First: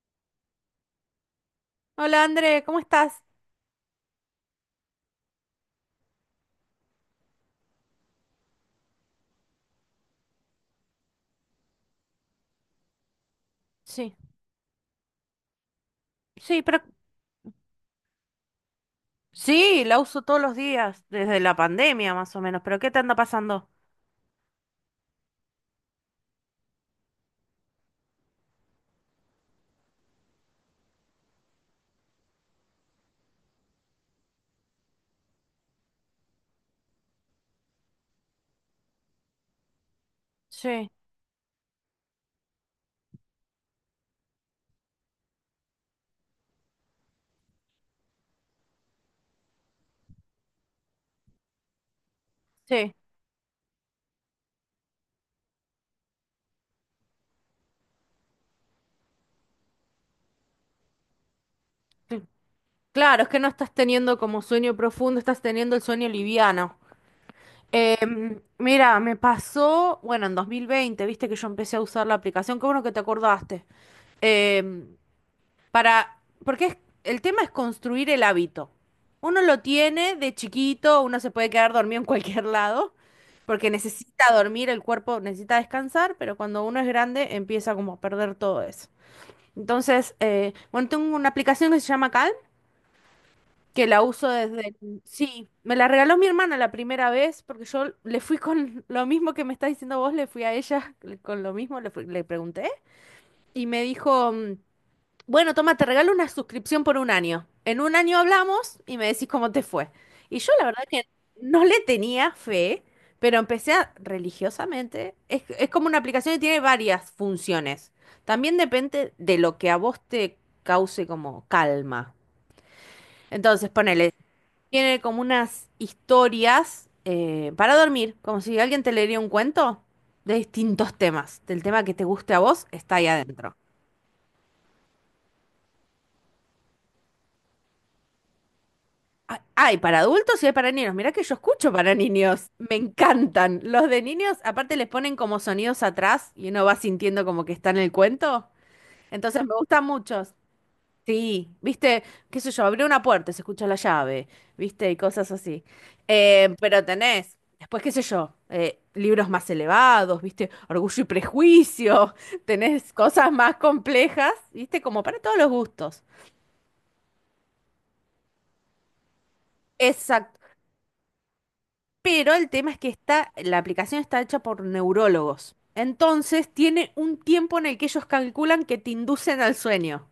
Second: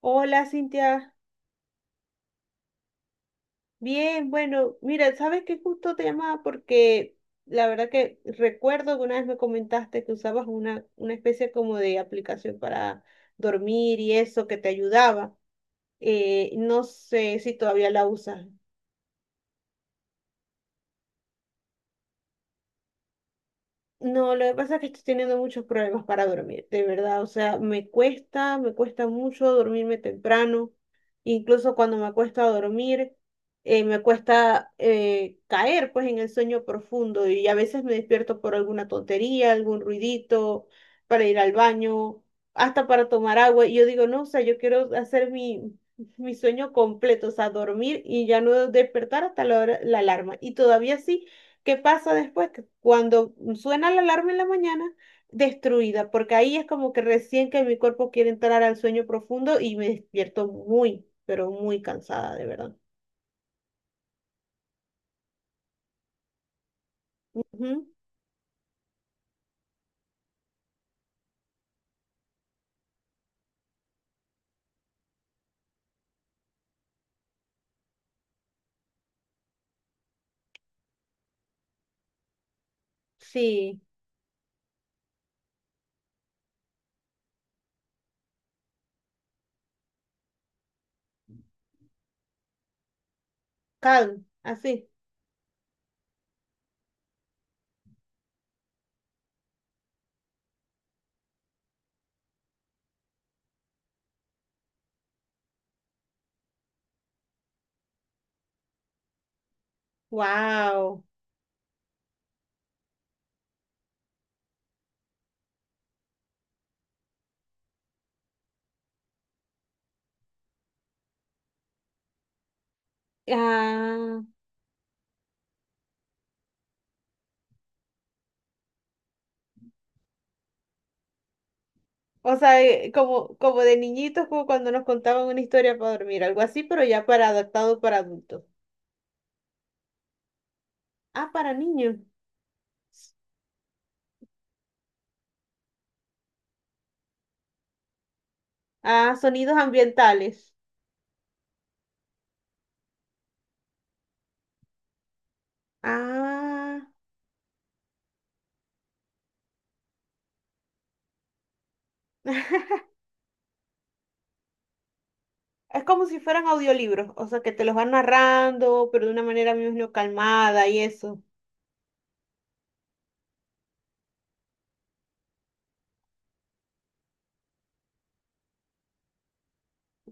Hola, Cintia. Hola André, ¿cómo estás? Bien, bueno, mira, sabes que justo te llamaba porque la verdad que recuerdo que una vez me comentaste que usabas una especie como de aplicación para dormir y Sí, eso que te ayudaba. Sí, pero No sé si todavía la usas. sí, la uso todos los días, desde la pandemia más o menos, pero ¿qué te anda pasando? No, lo que pasa es que estoy teniendo muchos problemas para dormir, de verdad. O sea, me cuesta mucho dormirme temprano. Incluso cuando me acuesto a dormir, me cuesta caer pues en el sueño profundo y a veces me despierto por alguna tontería, algún ruidito, Sí, para ir al baño, hasta para tomar agua. Y yo digo, no, o sea, yo quiero hacer mi sueño completo, o sea, dormir y ya no despertar hasta la alarma. Y todavía sí. ¿Qué pasa después? Que sí. cuando suena la alarma en la mañana, destruida, porque ahí es como que recién que mi cuerpo quiere entrar al sueño profundo y me despierto muy, pero muy Sí. cansada, de verdad. Claro, es que no estás teniendo como sueño profundo, estás teniendo el sueño liviano. Ujú. Mira, me pasó, bueno, en 2020, viste que yo empecé a usar la aplicación, qué bueno que te acordaste. Em, para, porque es- el tema es construir el hábito. Uno lo tiene de chiquito, uno se puede quedar dormido en cualquier lado, porque Sí, necesita dormir, el cuerpo necesita descansar, pero cuando uno es grande empieza como a perder todo eso. Entonces, bueno, tengo una aplicación que se llama Calm, que la calm, uso desde. así. Sí, me la regaló mi hermana la primera vez, porque yo le fui con lo mismo que me estás diciendo vos, le fui a ella con lo mismo, le pregunté, y me dijo, bueno, toma, te regalo una suscripción por un año. En un año hablamos y me decís cómo te fue. Y yo la verdad Wow. que no le tenía fe, pero religiosamente. Es como una aplicación que tiene varias funciones. También depende de lo que a vos te cause como calma. Entonces, ponele, Ah, tiene como unas historias para dormir, como si alguien te leería un cuento de distintos temas. Del tema que te guste o a sea, vos, está ahí como, adentro. como de niñitos, como cuando nos contaban una historia para dormir, algo así, pero ya para adaptado para adultos. Ah, hay para adultos y hay para niños. Mirá que Ah, yo para escucho para niños. niños. Me encantan. Los de niños, aparte les ponen como sonidos atrás y uno va sintiendo como que está en el cuento. Ah, Entonces me sonidos gustan muchos. ambientales. Sí, viste, qué sé yo, abrí una puerta, se escucha la llave, viste, y cosas así. Ah. Pero tenés, después qué sé yo, libros más elevados, viste, Orgullo y Prejuicio, tenés cosas más complejas, viste, como para todos los Es gustos. como si fueran audiolibros, o sea, que te los van narrando, pero de una manera, me imagino, Exacto. calmada y eso. Pero el tema es que está, la aplicación está hecha por neurólogos. Entonces tiene un tiempo en el que ellos calculan que te inducen al sueño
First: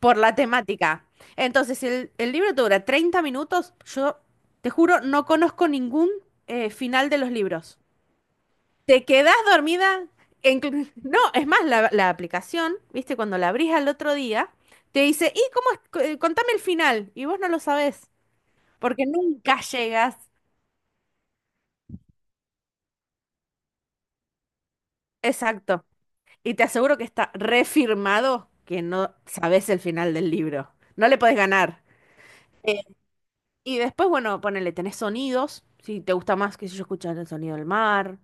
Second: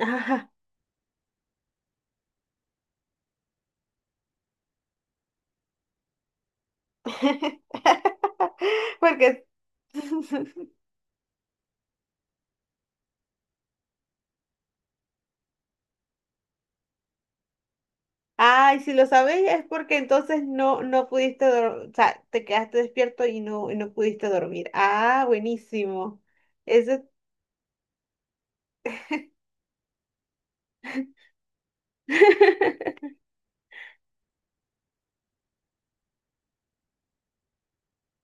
por la temática. Entonces el libro te dura 30 minutos. Yo te juro, no conozco ningún final de los libros. Te quedás Porque, dormida. No, es más, la aplicación, viste, cuando la abrís al otro día, te dice, ¿y cómo es? Contame el final. Y vos no lo sabés, ay, si lo porque sabéis nunca es porque llegas. entonces no, no pudiste dormir, o sea, te quedaste despierto y no pudiste dormir. Ah, Exacto. buenísimo. Y te aseguro Eso, que está refirmado que no sabes el final del libro. No le podés ganar. Eh, y después, bueno, ponele, tenés sonidos. Si te gusta más, qué sé yo, escuchar el sonido del mar,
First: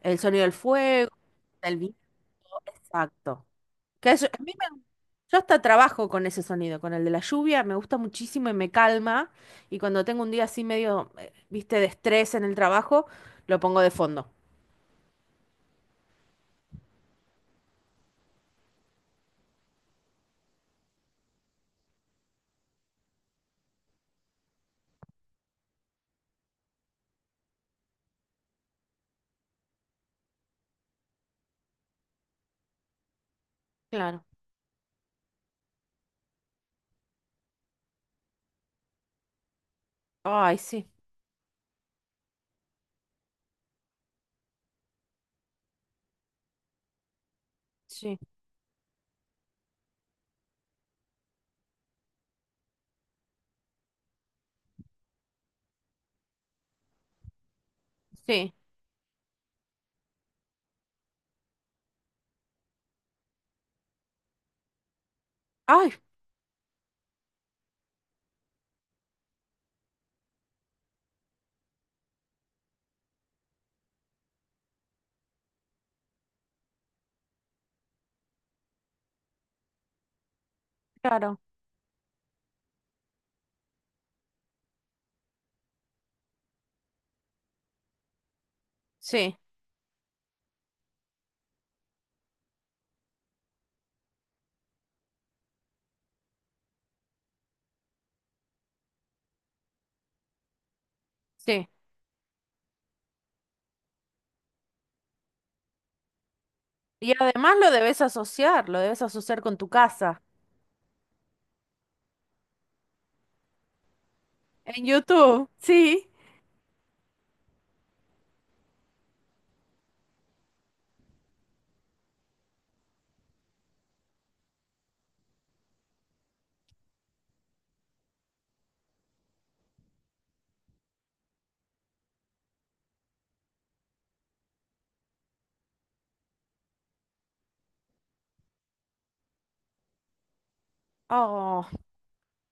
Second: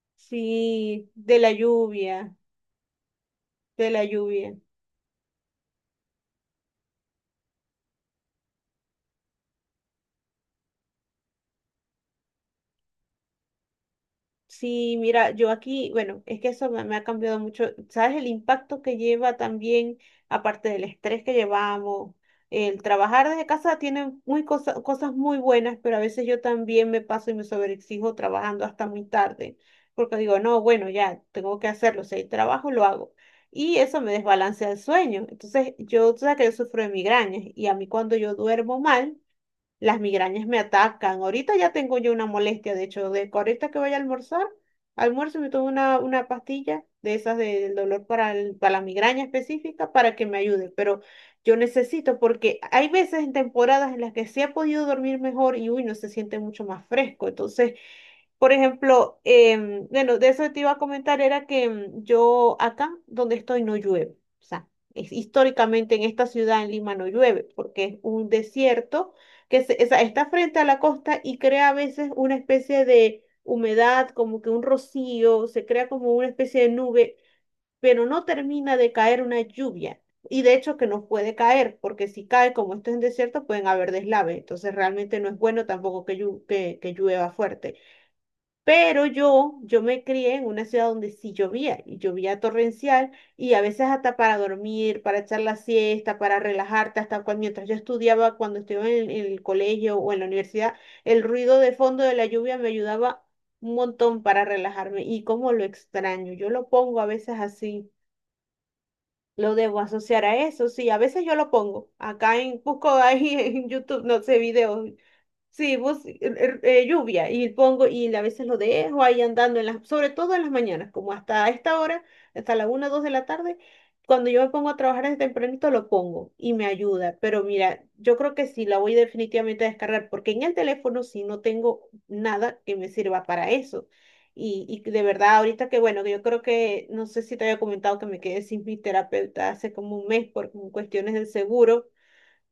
el sonido del fuego, sí, de la el viento. lluvia, Exacto. de la Que eso- a mí lluvia. me- yo hasta trabajo con ese sonido, con el de la lluvia, me gusta muchísimo y me calma. Y cuando tengo un día así medio, viste, de estrés en el trabajo, lo pongo de fondo. Sí, mira, yo aquí, bueno, es que eso me, me ha cambiado mucho. ¿Sabes el impacto que lleva también, aparte del estrés que llevamos? El trabajar desde casa tiene muy cosas muy buenas, pero a veces yo también me paso y me sobreexijo trabajando hasta muy tarde, porque digo, no, bueno, ya tengo que hacerlo, si hay trabajo, lo hago. Y eso me Claro, desbalancea el sueño. Entonces, yo, tú sabes que yo sufro de migrañas y a mí cuando yo duermo mal, las migrañas ay, me sí, atacan. Ahorita ya tengo yo una molestia, de hecho, de que ahorita que vaya a almorzar, almuerzo y me tomo una pastilla de esas del dolor sí, para, para la migraña específica para que me ayude. Pero yo necesito, porque hay veces en temporadas en las que sí he podido dormir mejor y uy, no se siente mucho más fresco. Entonces, por sí. ejemplo, bueno, de eso te iba a comentar, era que yo acá donde estoy no llueve. O sea, Ay, históricamente en esta ciudad, en Lima, no llueve, porque es un desierto o sea, está frente a la costa y crea a veces una especie de humedad, como que un rocío, se crea como una especie de nube, pero no termina de caer una lluvia. Y de hecho que no puede claro, caer, porque si cae, como esto es en desierto, pueden haber deslaves. Entonces realmente no es bueno tampoco que que llueva fuerte. Pero sí, yo me crié en una ciudad donde sí llovía, y llovía torrencial, y a veces hasta para dormir, para echar la siesta, para relajarte, hasta cuando, mientras yo estudiaba, cuando estudiaba en el colegio o en la universidad, el ruido sí. de fondo de la lluvia me ayudaba un montón para relajarme, y cómo lo extraño, yo lo pongo a Y veces además así, lo debes asociar lo con tu debo casa. asociar a eso, sí, a veces yo lo pongo, acá en, busco ahí en YouTube, no sé, En videos. YouTube, Sí, sí. Lluvia y pongo y a veces lo dejo ahí andando en las, sobre todo en las mañanas, como hasta esta hora, hasta la una 2 de la tarde, cuando yo me pongo a trabajar desde tempranito lo pongo y me ayuda, pero mira, yo creo que sí la voy definitivamente a descargar porque en el teléfono sí no tengo nada que me sirva para eso. Y de verdad, ahorita que bueno, que yo creo que, no sé si te había comentado que me quedé sin mi terapeuta hace como un mes por cuestiones del Oh. seguro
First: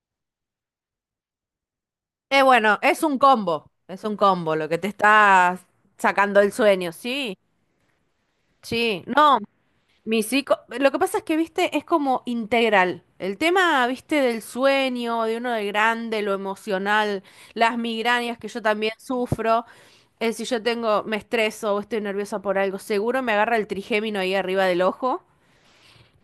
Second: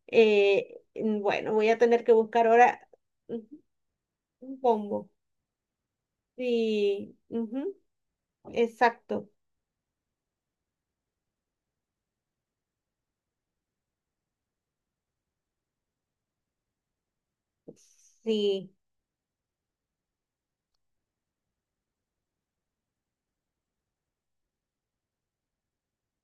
bueno, voy a tener que buscar Bueno, ahora. Ujú, es un combo un lo que te combo. está sacando el sueño, Sí, sí, ujú, sí. exacto. No, mi psico, lo que pasa es que, viste, es como integral. El tema, viste, del sueño, de uno de grande, lo emocional, las migrañas que yo Sí. también sufro. Si yo tengo, me estreso o estoy nerviosa por algo, seguro me agarra el trigémino ahí arriba del ojo.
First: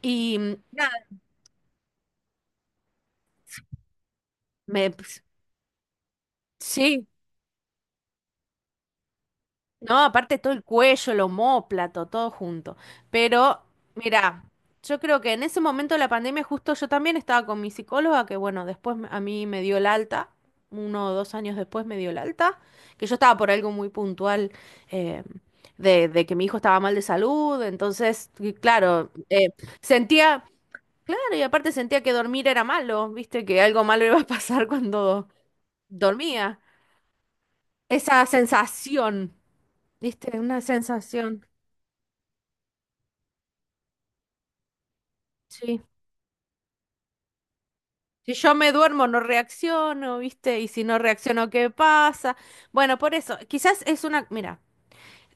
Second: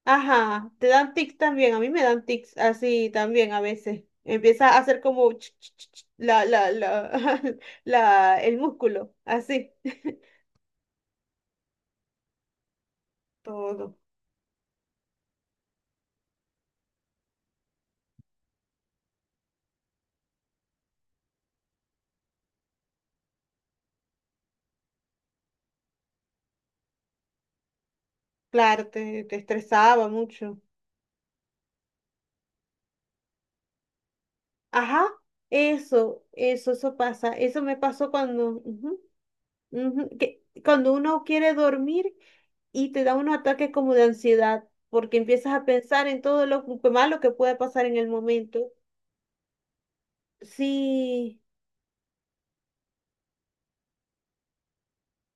Y Ajá, te nada, dan tics también. A mí me dan tics así también a veces. Empieza a me hacer como la, la, sí, la, la, el músculo, así. no, aparte todo el cuello, el omóplato, todo junto. Pero, Todo. mira, yo creo que en ese momento de la pandemia justo yo también estaba con mi psicóloga, que bueno, a mí me dio el alta, 1 o 2 años después me dio el alta, que yo estaba por algo muy puntual eh, de que mi hijo estaba mal de salud, entonces, y Claro, claro, te estresaba sentía, mucho. claro, y aparte sentía que dormir era malo, viste, que algo malo iba a pasar Ajá, cuando eso, dormía. eso, eso pasa. Eso me pasó Esa cuando. sensación. Ujú, ¿Viste? que Una cuando uno sensación, quiere dormir y te da unos ataques como de ansiedad, porque empiezas a sí. pensar en todo lo malo que puede pasar en el Si yo momento. me duermo, no reacciono, ¿viste? Y si no Sí, reacciono, ¿qué pasa? Bueno, por eso, quizás es una, mira,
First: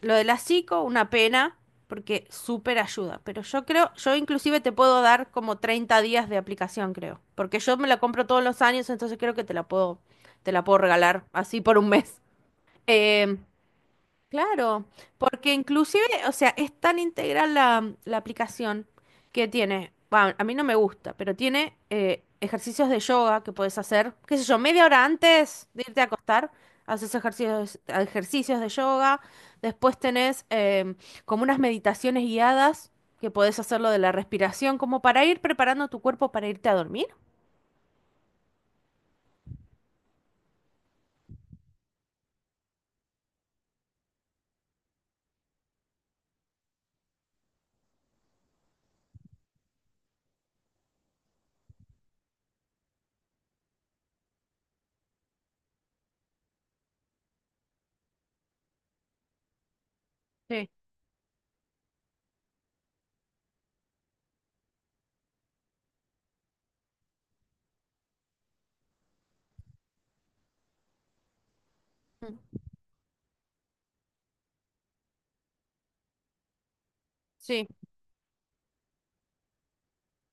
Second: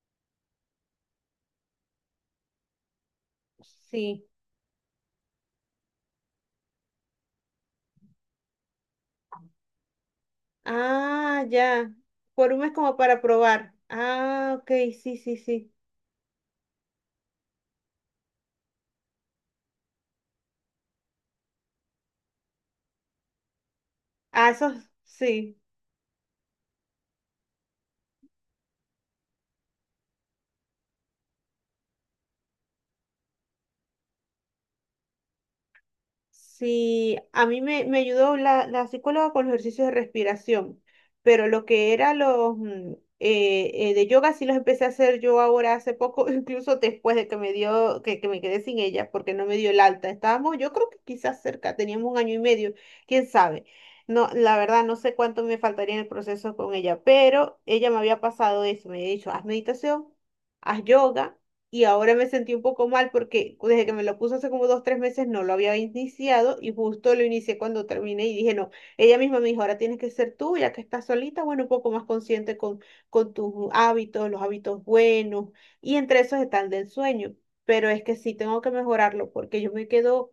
lo de la psico, una pena, porque súper ayuda, pero yo creo, yo sí. inclusive te puedo dar como 30 días de aplicación, creo, porque yo me la compro todos los años, entonces creo que te la puedo regalar Ah, así por un ya. mes. Por un mes como para Eh, probar. Ah, ok, Claro, sí, sí, porque sí. inclusive, o sea, es tan integral la aplicación que tiene, va, a mí no me gusta, pero tiene ejercicios de yoga que puedes hacer, qué sé Ah, yo, eso media hora sí. antes de irte a acostar, haces ejercicios, ejercicios de yoga, después tenés como unas meditaciones guiadas que podés hacerlo de la respiración, como para ir preparando tu cuerpo para irte a dormir. Sí, a mí me ayudó la psicóloga con los ejercicios de respiración, pero lo que era los de yoga sí los empecé a hacer yo ahora hace poco, incluso después de que me dio, que me quedé sin ella porque no me dio el alta. Estábamos, yo creo que quizás cerca, teníamos 1 año y medio, quién sabe. No, la verdad no sé cuánto me faltaría en el proceso con ella, pero ella me había pasado eso, me había dicho, haz meditación, Sí. haz yoga y ahora me sentí un poco mal porque desde que me lo puso hace como 2, 3 meses no lo había iniciado y justo lo inicié cuando terminé y dije, no, ella misma me dijo, ahora tienes que ser tú, ya que estás solita, bueno, un poco más Mm, consciente con tus hábitos, los hábitos buenos y entre esos está el del sueño, sí, pero es que sí tengo que mejorarlo porque yo me quedo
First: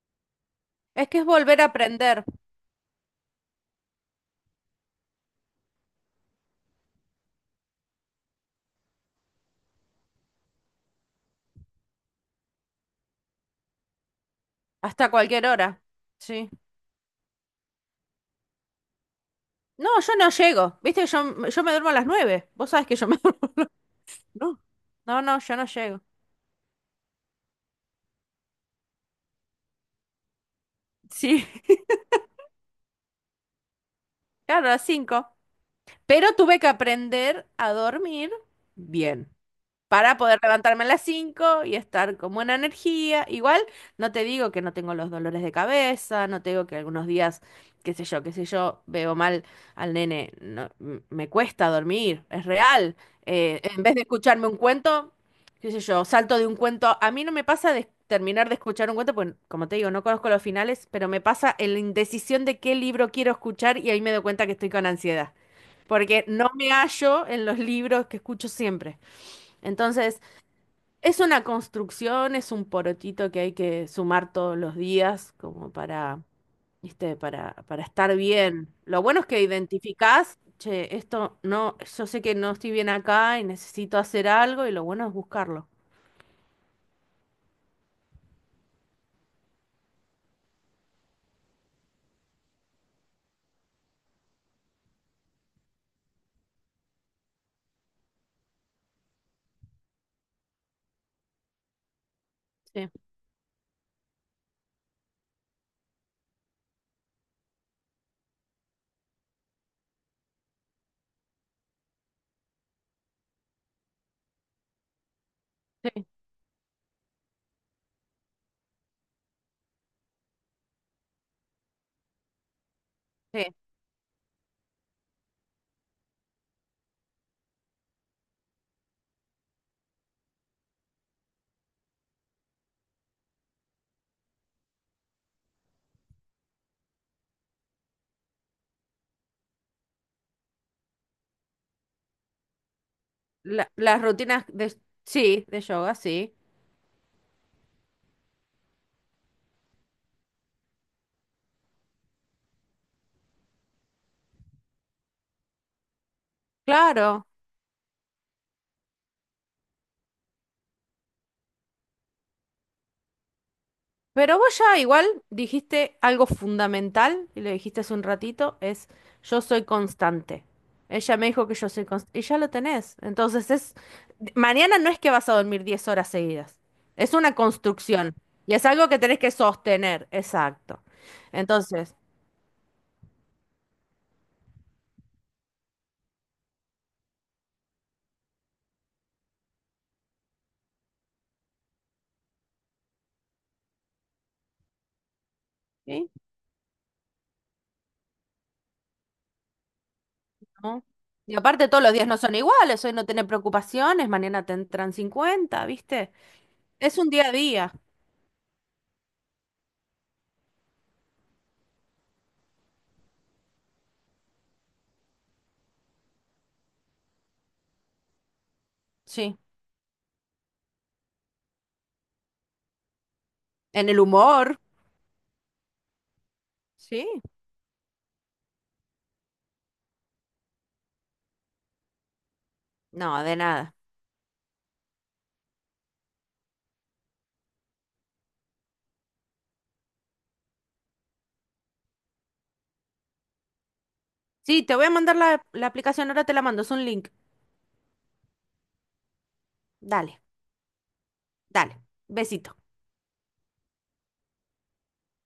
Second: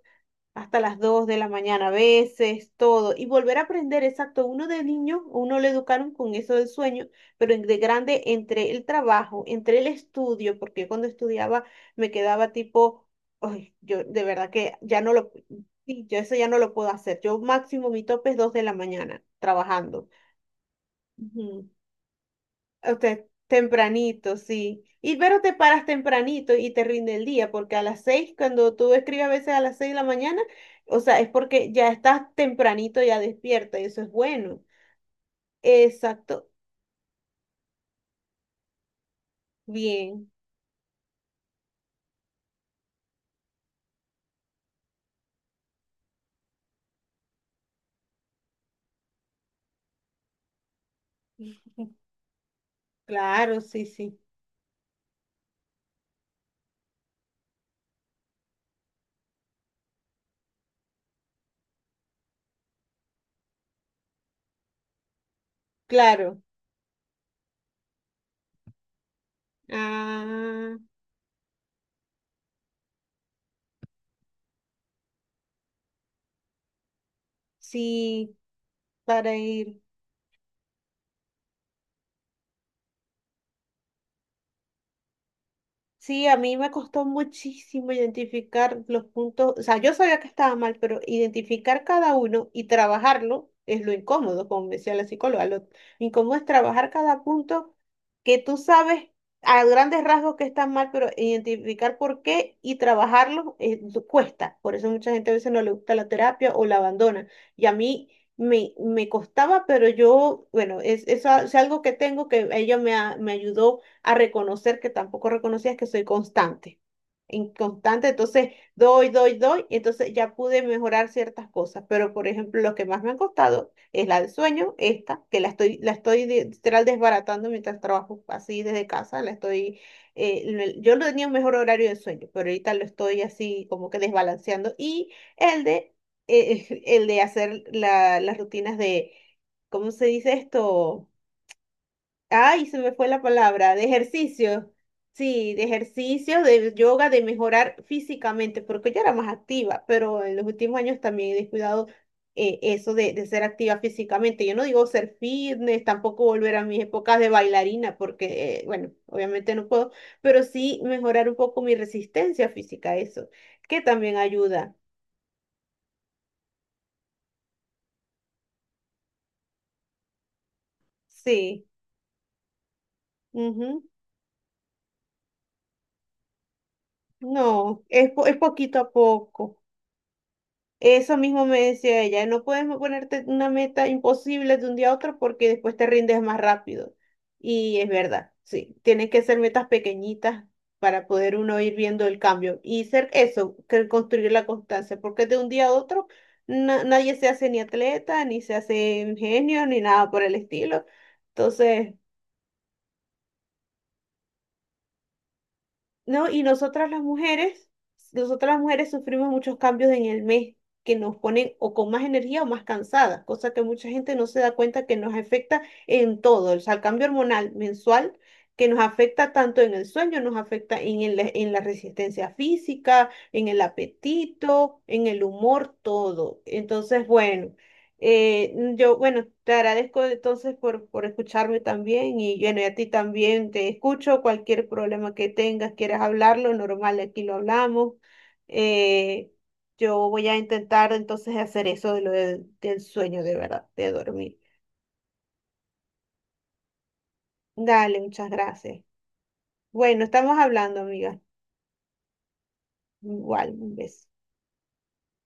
hasta las es que es 2 de la volver a mañana a aprender veces, todo, y volver a aprender, exacto, uno de niño, uno le educaron con eso del sueño, pero de grande entre el trabajo, entre el estudio, porque cuando estudiaba me quedaba tipo, ay, yo de verdad que ya hasta no lo, cualquier hora. sí, yo eso ya Sí. no lo puedo hacer, yo máximo mi tope es 2 de la mañana No, trabajando. yo no llego. Viste, yo Ujú. me duermo a las 9. Vos sabés que yo me Usted, duermo. tempranito, No. sí. Y No, no, pero te yo no paras llego. tempranito y te rinde el día, porque a las 6, cuando tú escribes a veces a las 6 de la mañana, o sea, es Sí, porque ya estás tempranito, ya despierta, y eso es bueno. claro, a las 5. Pero Exacto. tuve que aprender a dormir bien. Para Bien, poder levantarme a las 5 y estar con buena energía. Igual, no te digo que no tengo los dolores de cabeza, no te digo que algunos días, qué sé yo, veo mal al nene, no, me cuesta dormir, es real. claro, En sí, vez de sí, escucharme un cuento, qué sé yo, salto de un cuento. A mí no me pasa de terminar de escuchar un cuento, pues como te digo, no conozco los finales, pero me pasa en la indecisión de qué libro quiero escuchar y ahí me doy cuenta que estoy con ansiedad. Porque claro. no me hallo en los libros que escucho siempre. Entonces, Ah, es una construcción, es un porotito que hay que sumar todos los días como para, ¿viste? Para estar sí, bien. Lo bueno es para que ir. identificás, che, esto no, yo sé que no estoy bien acá y necesito hacer algo y lo bueno es buscarlo. Sí, a mí me costó muchísimo identificar los puntos, o sea, yo sabía que estaba mal, pero identificar cada uno y trabajarlo es lo incómodo, como me decía la psicóloga, lo incómodo es trabajar cada punto que tú sabes a grandes rasgos que están mal, pero identificar por qué y Sí, trabajarlo cuesta. Por eso mucha gente a veces no le gusta la terapia o la abandona. Y a mí me costaba, pero yo, bueno, es, es algo que tengo que ella me ayudó a reconocer que tampoco reconocías que sí, soy constante. Inconstante, entonces doy, doy, doy, y entonces ya pude mejorar ciertas cosas, pero por ejemplo, lo que más me han sí. costado es la del sueño, esta, que la estoy, literal desbaratando mientras trabajo así desde casa, la estoy, eh, yo no tenía un mejor horario de sueño, pero ahorita lo estoy así como que desbalanceando, y el de, el de hacer las rutinas de, ¿cómo se dice esto? Ay, se me fue la La- palabra, de las rutinas ejercicio. de, sí, Sí, de de yoga, sí. ejercicio, de yoga, de mejorar físicamente, porque yo era más activa, pero en los últimos años también he descuidado eso de ser activa físicamente. Yo no digo ser fitness, tampoco volver a mis épocas Claro. de bailarina, porque, bueno, obviamente no puedo, pero sí mejorar un poco mi resistencia física, eso, que también Pero vos ayuda. ya igual dijiste algo fundamental, y lo dijiste hace un ratito, es yo soy constante. Ella me dijo que Sí, yo soy constante, y ya lo tenés. Entonces es, ujú. mañana no es que vas a dormir 10 horas seguidas, es una No, es, construcción, es y es poquito algo a que tenés que poco. sostener, exacto. Eso mismo me Entonces, decía ella, no puedes ponerte una meta imposible de un día a otro porque después te rindes más rápido. Y es verdad, sí, tienen que ser metas pequeñitas para poder uno ir viendo el cambio y ser eso, que construir la constancia, porque de un día a otro ¿sí? Nadie se hace ni atleta, ni se hace ingenio, ni nada por el ¿No? estilo. Y aparte todos los Entonces, días no son iguales, hoy no tenés preocupaciones, mañana te entran 50, ¿viste? ¿no? Y Es un día a día, nosotras las mujeres sufrimos muchos cambios en el mes que nos ponen o con más energía o más cansadas, cosa que mucha gente no se da cuenta que nos afecta en todo, o sea, el cambio hormonal mensual que nos afecta sí. tanto en el sueño, nos afecta en, en la resistencia física, en el En el humor, apetito, en el humor, todo. Entonces, sí. bueno. Yo, bueno, te agradezco entonces por escucharme también y bueno, y a ti No, de también te nada. escucho. Cualquier problema que tengas, quieras hablarlo, normal, aquí lo hablamos. Eh, yo voy a intentar entonces hacer eso de lo del sueño de verdad, de dormir. Sí, te voy a mandar la aplicación, ahora te la mando, es un link. Dale, muchas gracias. Bueno, Dale, estamos hablando, amiga. dale. Besito. Igual, un beso.